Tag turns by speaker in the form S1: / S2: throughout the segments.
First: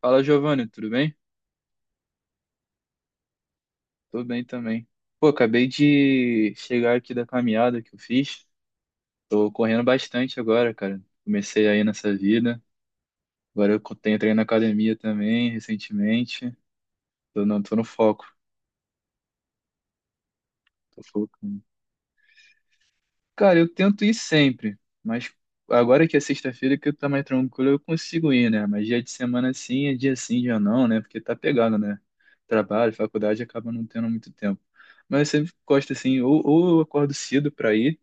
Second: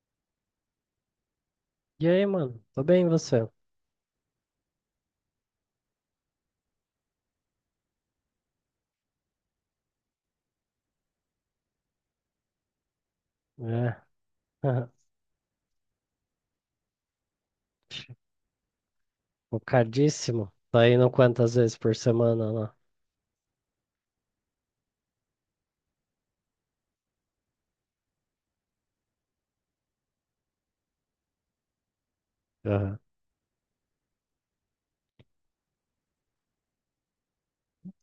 S1: Fala, Giovanni, tudo bem?
S2: E aí, mano? Tô bem, e você?
S1: Tô bem também. Pô, acabei de chegar aqui da caminhada que eu fiz. Tô correndo bastante agora, cara. Comecei aí nessa vida. Agora
S2: É.
S1: tenho treino na academia também, recentemente. Tô, não, tô no foco.
S2: Focadíssimo. Tá
S1: Tô
S2: indo quantas
S1: focando.
S2: vezes por semana lá?
S1: Cara, eu tento ir sempre, mas agora que é sexta-feira que eu tô mais tranquilo, eu consigo ir, né? Mas dia de semana sim, é dia sim, dia não, né? Porque tá pegado, né? Trabalho,
S2: Aham.
S1: faculdade, acaba não tendo muito tempo. Mas eu sempre gosto assim, ou eu acordo cedo pra ir.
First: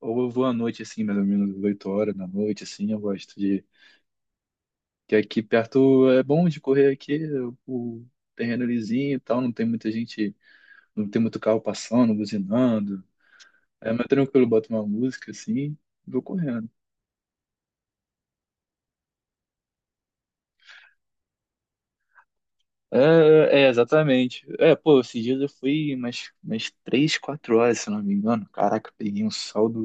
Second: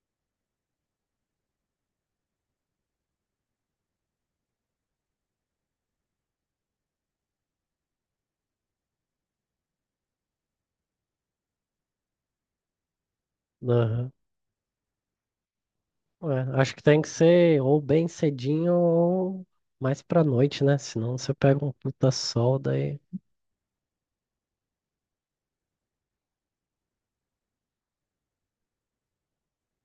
S1: Ou eu vou à noite, assim, mais ou menos 8 horas da noite, assim, eu gosto de. Que aqui perto é bom de correr aqui, o terreno é lisinho e tal, não tem muita gente, não tem muito carro passando, buzinando. É mais
S2: Aham.
S1: tranquilo, boto uma música assim, e vou
S2: Ué,
S1: correndo.
S2: acho que tem que ser ou bem cedinho ou mais pra noite, né? Senão você pega um puta sol daí.
S1: É, é, é, exatamente. É, pô, esses dias eu fui umas 3 4 horas, se não me engano. Caraca, eu peguei um saldo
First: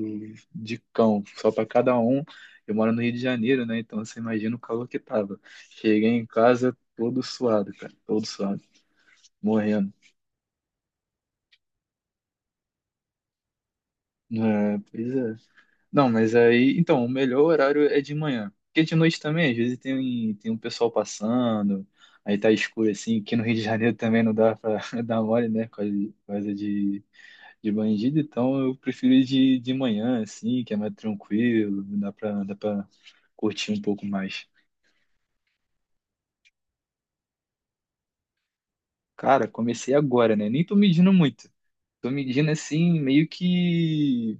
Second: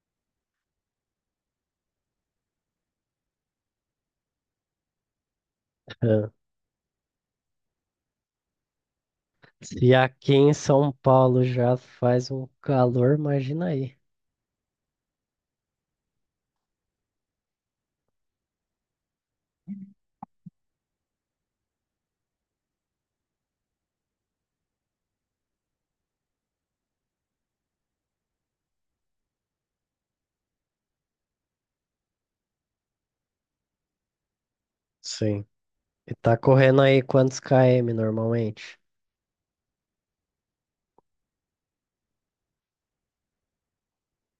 S1: de cão, só pra cada um. Eu moro no Rio de Janeiro, né? Então você imagina o calor que tava. Cheguei em
S2: É.
S1: casa todo suado, cara, todo suado, morrendo.
S2: E aqui em São Paulo já faz um calor, imagina aí.
S1: É, pois é. Não, mas aí, então, o melhor horário é de manhã. Porque de noite também, às vezes tem um pessoal passando, aí tá escuro assim, que no Rio de Janeiro também não dá pra dar mole, né? Coisa de bandido, então eu prefiro ir de manhã, assim, que é mais tranquilo, dá pra curtir um pouco mais.
S2: Sim. E tá correndo aí quantos km normalmente?
S1: Cara, comecei agora, né? Nem tô medindo muito. Tô medindo assim, meio que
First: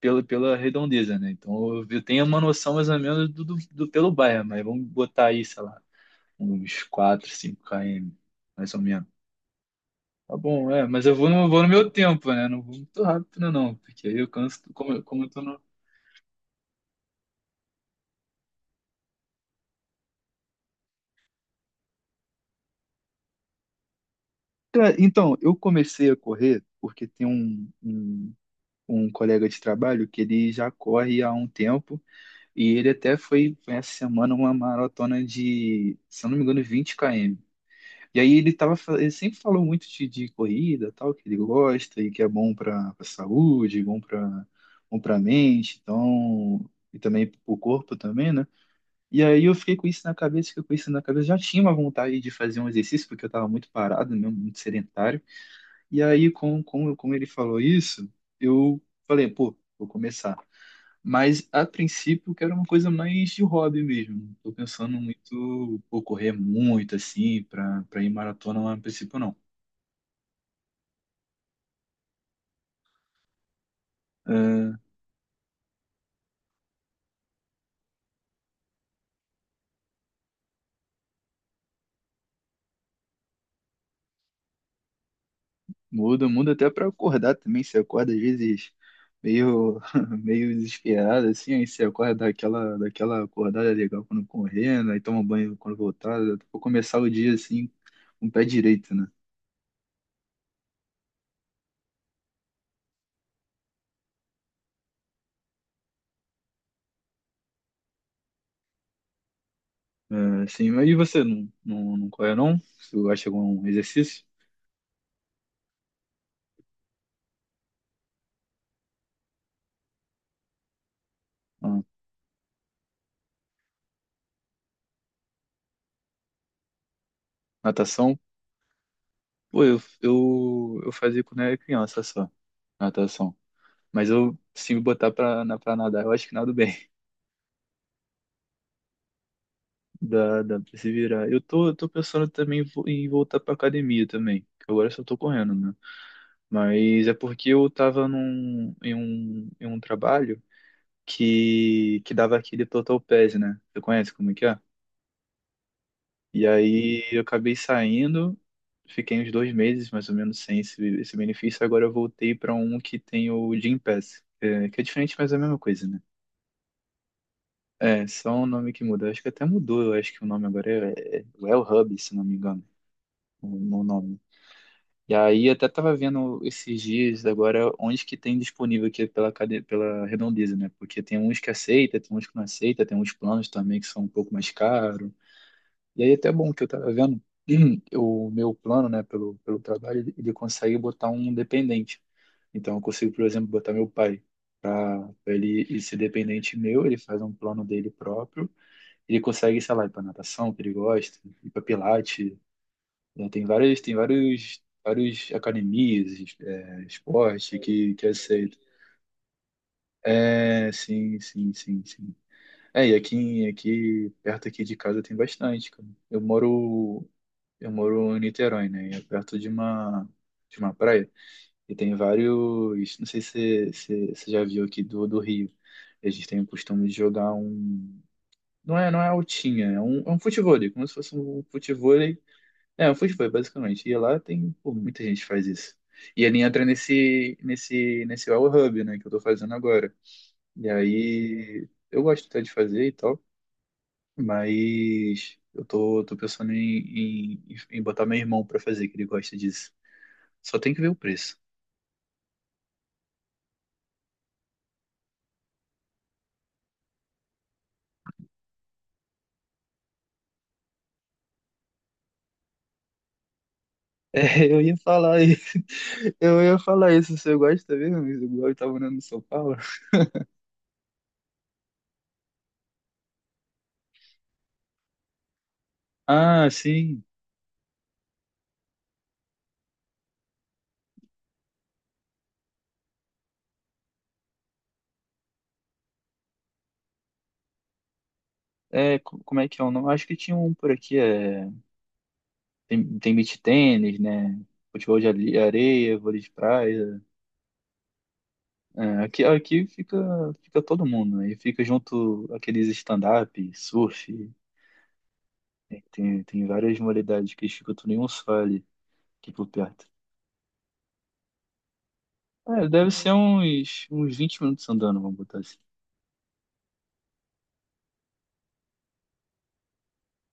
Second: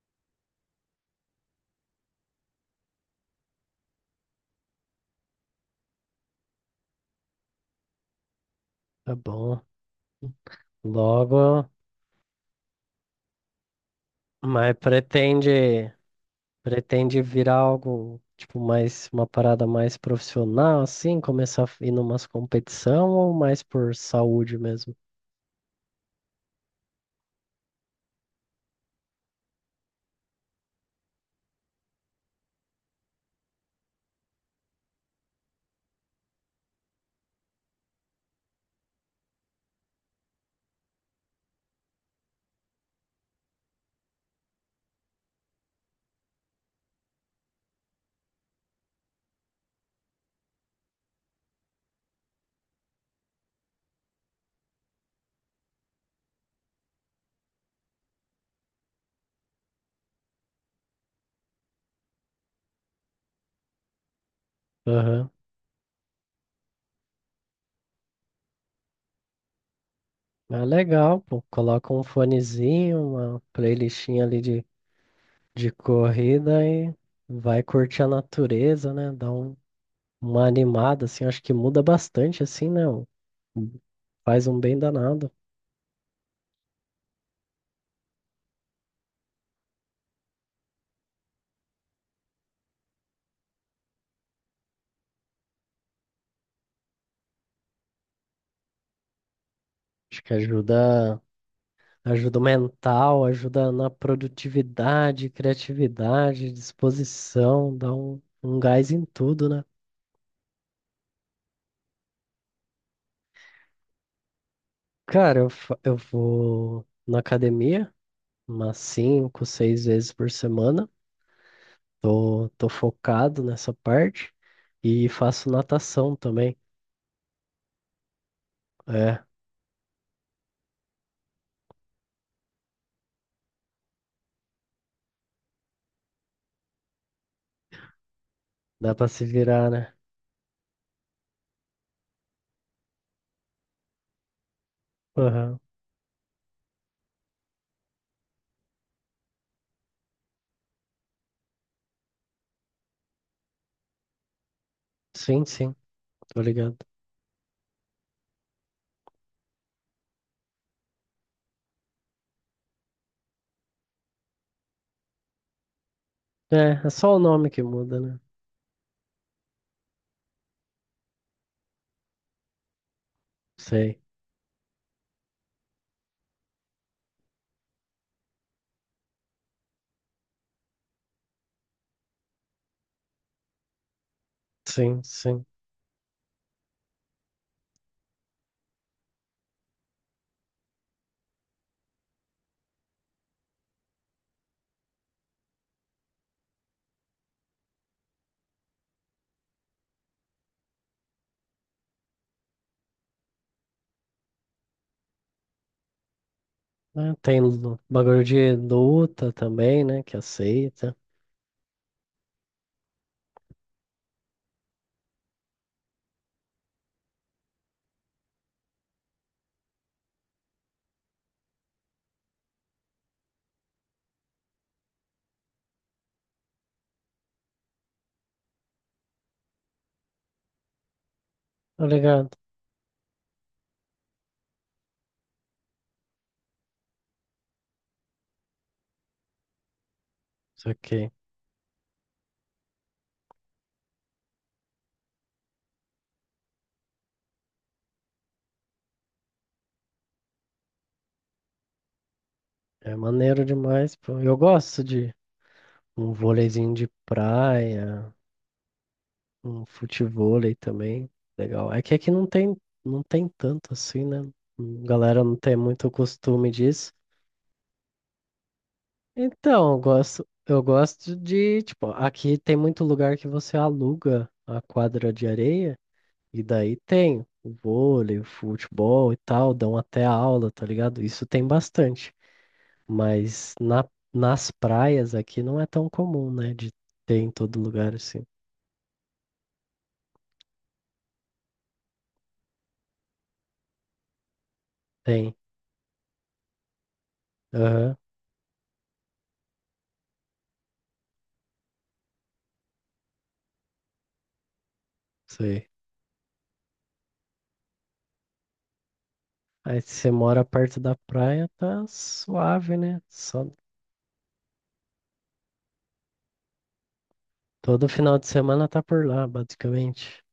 S1: pela redondeza, né? Então eu tenho uma noção mais ou menos pelo bairro, mas vamos botar aí, sei lá, uns 4 5 km, mais ou menos.
S2: Tá bom.
S1: Tá bom, é, mas eu vou no, vou
S2: Logo,
S1: no meu tempo, né? Não vou muito rápido, não, porque aí eu canso,
S2: mas
S1: como eu tô no.
S2: pretende. Pretende virar algo, tipo, mais uma parada mais profissional, assim, começar a ir numas competição ou mais por saúde mesmo?
S1: Cara, então, eu comecei a correr porque tem um colega de trabalho que ele já corre há um tempo e ele até foi essa semana uma maratona de, se eu não me engano, 20 km. E aí ele tava, ele sempre falou muito de corrida, tal, que ele gosta e que é bom para a saúde, bom para bom para mente, então, e também para o corpo também, né? E aí eu fiquei com isso na cabeça, fiquei com isso na cabeça, já tinha uma vontade de fazer um exercício porque eu estava muito parado, né, muito sedentário. E aí, como ele falou isso, eu falei, pô, vou começar. Mas, a princípio, eu quero uma coisa mais de hobby mesmo. Tô pensando
S2: Aham.
S1: muito, pô, correr muito, assim, pra, pra ir maratona, mas a princípio não.
S2: Ah, legal, pô. Coloca um fonezinho, uma playlistinha ali
S1: Ah,
S2: de corrida e vai curtir a natureza, né? Dá um, uma animada, assim, acho que muda bastante, assim, né? Um- Faz um bem danado.
S1: muda até pra acordar também. Você acorda, às vezes, meio, meio desesperado, assim, aí você acorda daquela acordada legal quando correndo, aí toma banho quando voltar. Eu vou começar o dia, assim, com o pé direito, né?
S2: Acho que ajuda. Ajuda mental, ajuda na produtividade, criatividade, disposição, dá um, um gás em tudo, né?
S1: É, sim, mas e você não corre não? Você acha algum exercício?
S2: Cara, eu vou na academia umas cinco, seis vezes por semana.
S1: Ah,
S2: Tô focado nessa parte e faço natação também.
S1: natação?
S2: É,
S1: Pô, eu fazia quando era criança só, natação. Mas eu, se me botar pra nadar, eu acho que nado bem.
S2: dá pra se virar, né?
S1: Dá pra se virar. Eu tô pensando também em voltar pra academia também. Que agora eu só tô correndo,
S2: Aham.
S1: né? Mas é porque eu tava em um trabalho que dava aquele total pass, né? Você conhece como é que é?
S2: Sim, sim, tô
S1: E
S2: ligado.
S1: aí eu acabei saindo, fiquei uns 2 meses mais ou menos sem esse benefício. Agora eu voltei para um que tem o Gym Pass, que é diferente, mas é a mesma coisa, né?
S2: É, é só o nome que muda,
S1: É,
S2: né?
S1: só o nome que muda. Acho que até mudou, eu acho que o nome agora é Well Hub, se não me engano, o, o
S2: Sei.
S1: nome. E aí até tava vendo esses dias agora onde que tem disponível aqui pela, pela redondeza, né? Porque tem uns que aceita, tem uns que não aceita, tem uns planos também que são um pouco mais
S2: Sim,
S1: caros.
S2: sim.
S1: E aí é até bom que eu tava vendo, o meu plano, né, pelo trabalho, ele consegue botar um dependente. Então eu consigo, por exemplo, botar meu pai para ele ir ser dependente meu, ele faz um plano dele próprio, ele consegue, sei lá, ir para natação, que ele gosta, ir para pilates, né, tem várias, tem vários academias,
S2: Né? Tem
S1: esporte
S2: lu-
S1: que
S2: bagulho de
S1: aceita.
S2: luta também, né? Que
S1: É,
S2: aceita.
S1: sim, sim, sim, sim. É, e perto aqui de casa tem bastante, cara. Eu moro em Niterói, né? E é perto de uma praia. E tem vários, não sei se você já viu aqui do Rio. A gente tem o costume de jogar um, não é altinha, é um futevôlei, como se fosse um
S2: Tá
S1: futevôlei.
S2: ligado?
S1: É, um futevôlei, basicamente. E lá tem, pô, muita gente faz isso. E ele entra nesse Well Hub, né, que eu tô fazendo agora. E
S2: Isso aqui
S1: aí, eu gosto até de fazer e tal. Mas eu tô, tô pensando em botar meu irmão pra fazer, que ele gosta disso. Só tem que ver o preço.
S2: é maneiro demais, pô. Eu gosto de um vôleizinho de praia, um futevôlei também. Legal. É que aqui não tem tanto assim, né?
S1: É, eu ia falar
S2: Galera não
S1: isso.
S2: tem muito
S1: Eu
S2: costume
S1: ia falar
S2: disso.
S1: isso. Você gosta mesmo? Igual eu tava morando em São Paulo.
S2: Então, eu gosto de, tipo, aqui tem muito lugar que você aluga a quadra de areia. E
S1: Ah,
S2: daí
S1: sim.
S2: tem o vôlei, o futebol e tal, dão até aula, tá ligado? Isso tem bastante. Mas nas praias aqui não é tão comum, né? De ter em todo lugar assim.
S1: É, como é que é o nome? Acho que tinha um por aqui. É... Tem, tem beach tênis, né? Futebol de
S2: Tem.
S1: areia, vôlei de praia.
S2: Aham,
S1: É, aqui fica, todo mundo. Aí fica junto aqueles stand-up, surf.
S2: sei.
S1: Tem, tem, tem várias modalidades que eles ficam tudo em um só ali, aqui por
S2: Aí
S1: perto.
S2: se você mora perto da praia, tá
S1: É,
S2: suave,
S1: deve
S2: né?
S1: ser
S2: Só
S1: uns 20 minutos andando, vamos botar assim.
S2: todo final de semana tá por lá, basicamente.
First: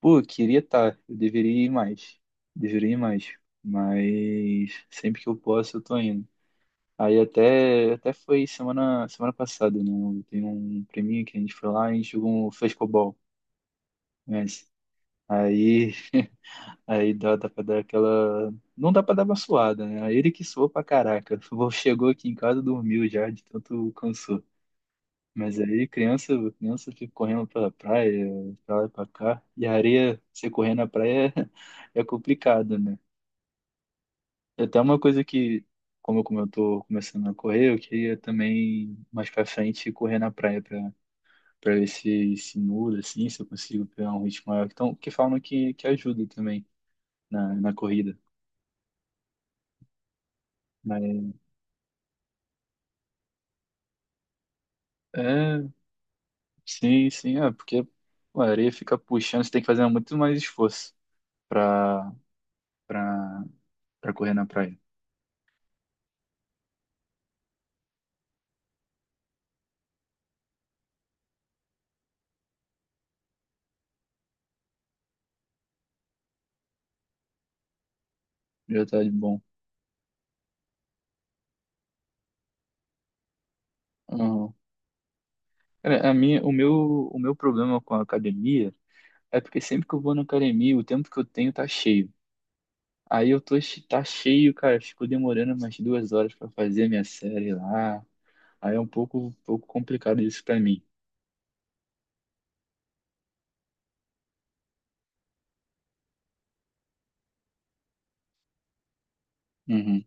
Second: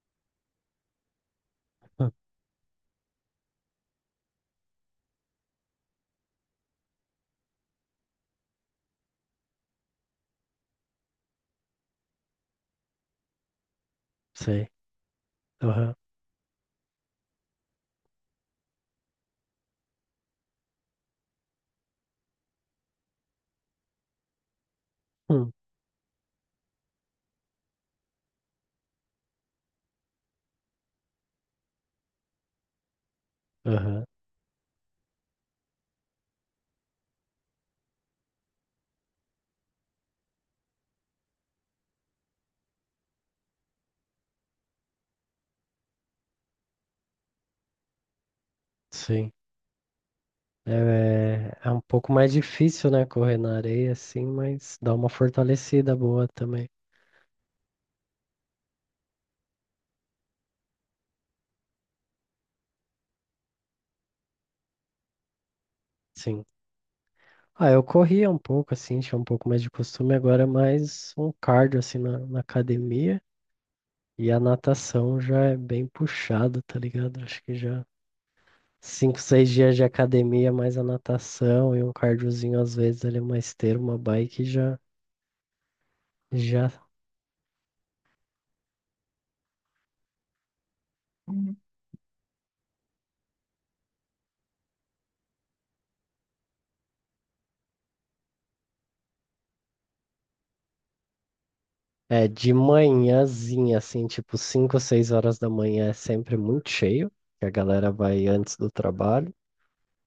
S1: Pô, eu queria estar, eu deveria ir
S2: Hum,
S1: mais. Deveria ir mais. Mas sempre que eu posso, eu tô indo. Aí até foi semana passada, né? Tem um prêmio que a gente foi lá e a gente jogou um frescobol, conhece?
S2: sei.
S1: Aí,
S2: Aham.
S1: aí dá pra dar aquela. Não dá pra dar uma suada, né? Ele que suou pra caraca. Chegou aqui em casa, dormiu já, de tanto cansou.
S2: Hum,
S1: Mas aí criança fica correndo pela praia, pra lá e pra cá. E a areia, você correr na praia é, é complicado, né?
S2: aham.
S1: É até uma coisa que, como eu, tô começando a correr, eu queria também mais pra frente correr na praia pra, pra ver se, muda, assim, se eu consigo pegar um ritmo maior. Então, que falam que ajuda também na corrida.
S2: Sim.
S1: Mas,
S2: É, é um pouco mais difícil, né, correr na areia, assim, mas dá uma
S1: é,
S2: fortalecida boa também.
S1: sim, sim, é, porque pô, a areia fica puxando, você tem que fazer muito mais esforço pra, pra, pra correr na praia.
S2: Sim. Ah, eu corria um pouco, assim, tinha um pouco mais de costume, agora é mais um cardio, assim, na academia. E a natação já é bem puxado, tá ligado? Acho que já
S1: Já tá de
S2: cinco,
S1: bom.
S2: seis dias de academia, mais a natação e um cardiozinho, às vezes, ali, uma esteira, uma bike,
S1: Aham.
S2: já,
S1: Cara, a minha, o
S2: já.
S1: meu, o meu problema com a academia é porque sempre que eu vou na academia, o tempo que eu tenho tá cheio. Aí eu tô, tá cheio, cara, fico demorando umas 2 horas pra fazer minha série lá. Aí é um pouco complicado isso pra mim.
S2: É, de manhãzinha, assim, tipo 5 ou 6 horas da manhã é sempre muito cheio, que a galera vai antes do trabalho,
S1: Uhum.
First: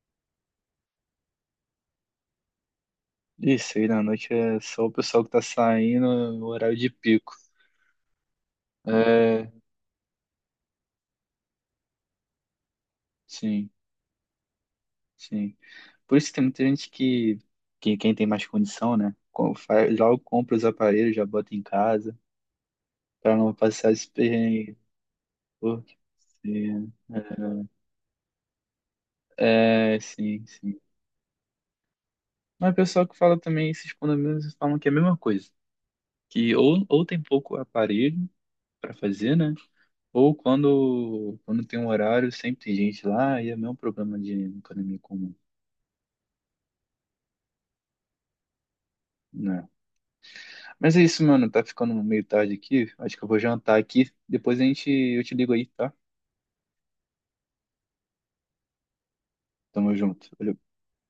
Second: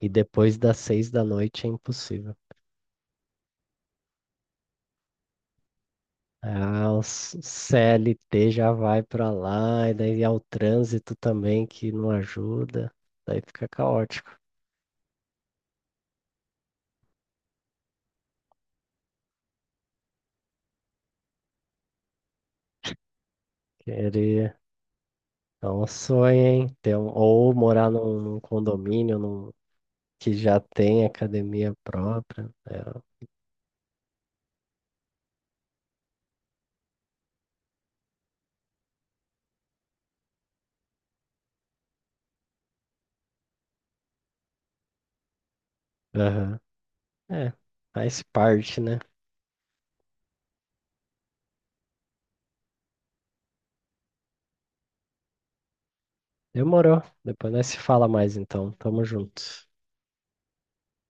S2: e depois das 6 da noite é impossível.
S1: Isso, aí na noite é só o pessoal que tá saindo no horário de
S2: Ah, o
S1: pico.
S2: s- CLT já vai pra
S1: É,
S2: lá, e daí é o trânsito também que não ajuda, daí fica
S1: sim,
S2: caótico.
S1: sim. Por isso que tem muita gente que quem tem mais condição, né? Logo compra os aparelhos, já bota em casa, para não passar esse
S2: Querer
S1: perrengue.
S2: é um
S1: Porque,
S2: sonho, hein?
S1: sim,
S2: Ter um- ou morar num, num condomínio num-
S1: é, é,
S2: que
S1: sim,
S2: já
S1: sim.
S2: tem academia própria.
S1: Mas o
S2: É,
S1: pessoal que fala também, esses condomínios falam que é a mesma coisa. Que ou tem pouco aparelho para fazer, né? Ou quando tem um horário, sempre tem gente lá e é o mesmo problema de economia comum.
S2: aham. É, faz parte, né?
S1: Né? Mas é isso, mano. Tá ficando meio tarde aqui. Acho que eu vou jantar aqui. Depois a gente, eu te ligo aí, tá?
S2: Demorou. Depois nós se fala mais então. Tamo junto.
S1: Tamo junto. Valeu.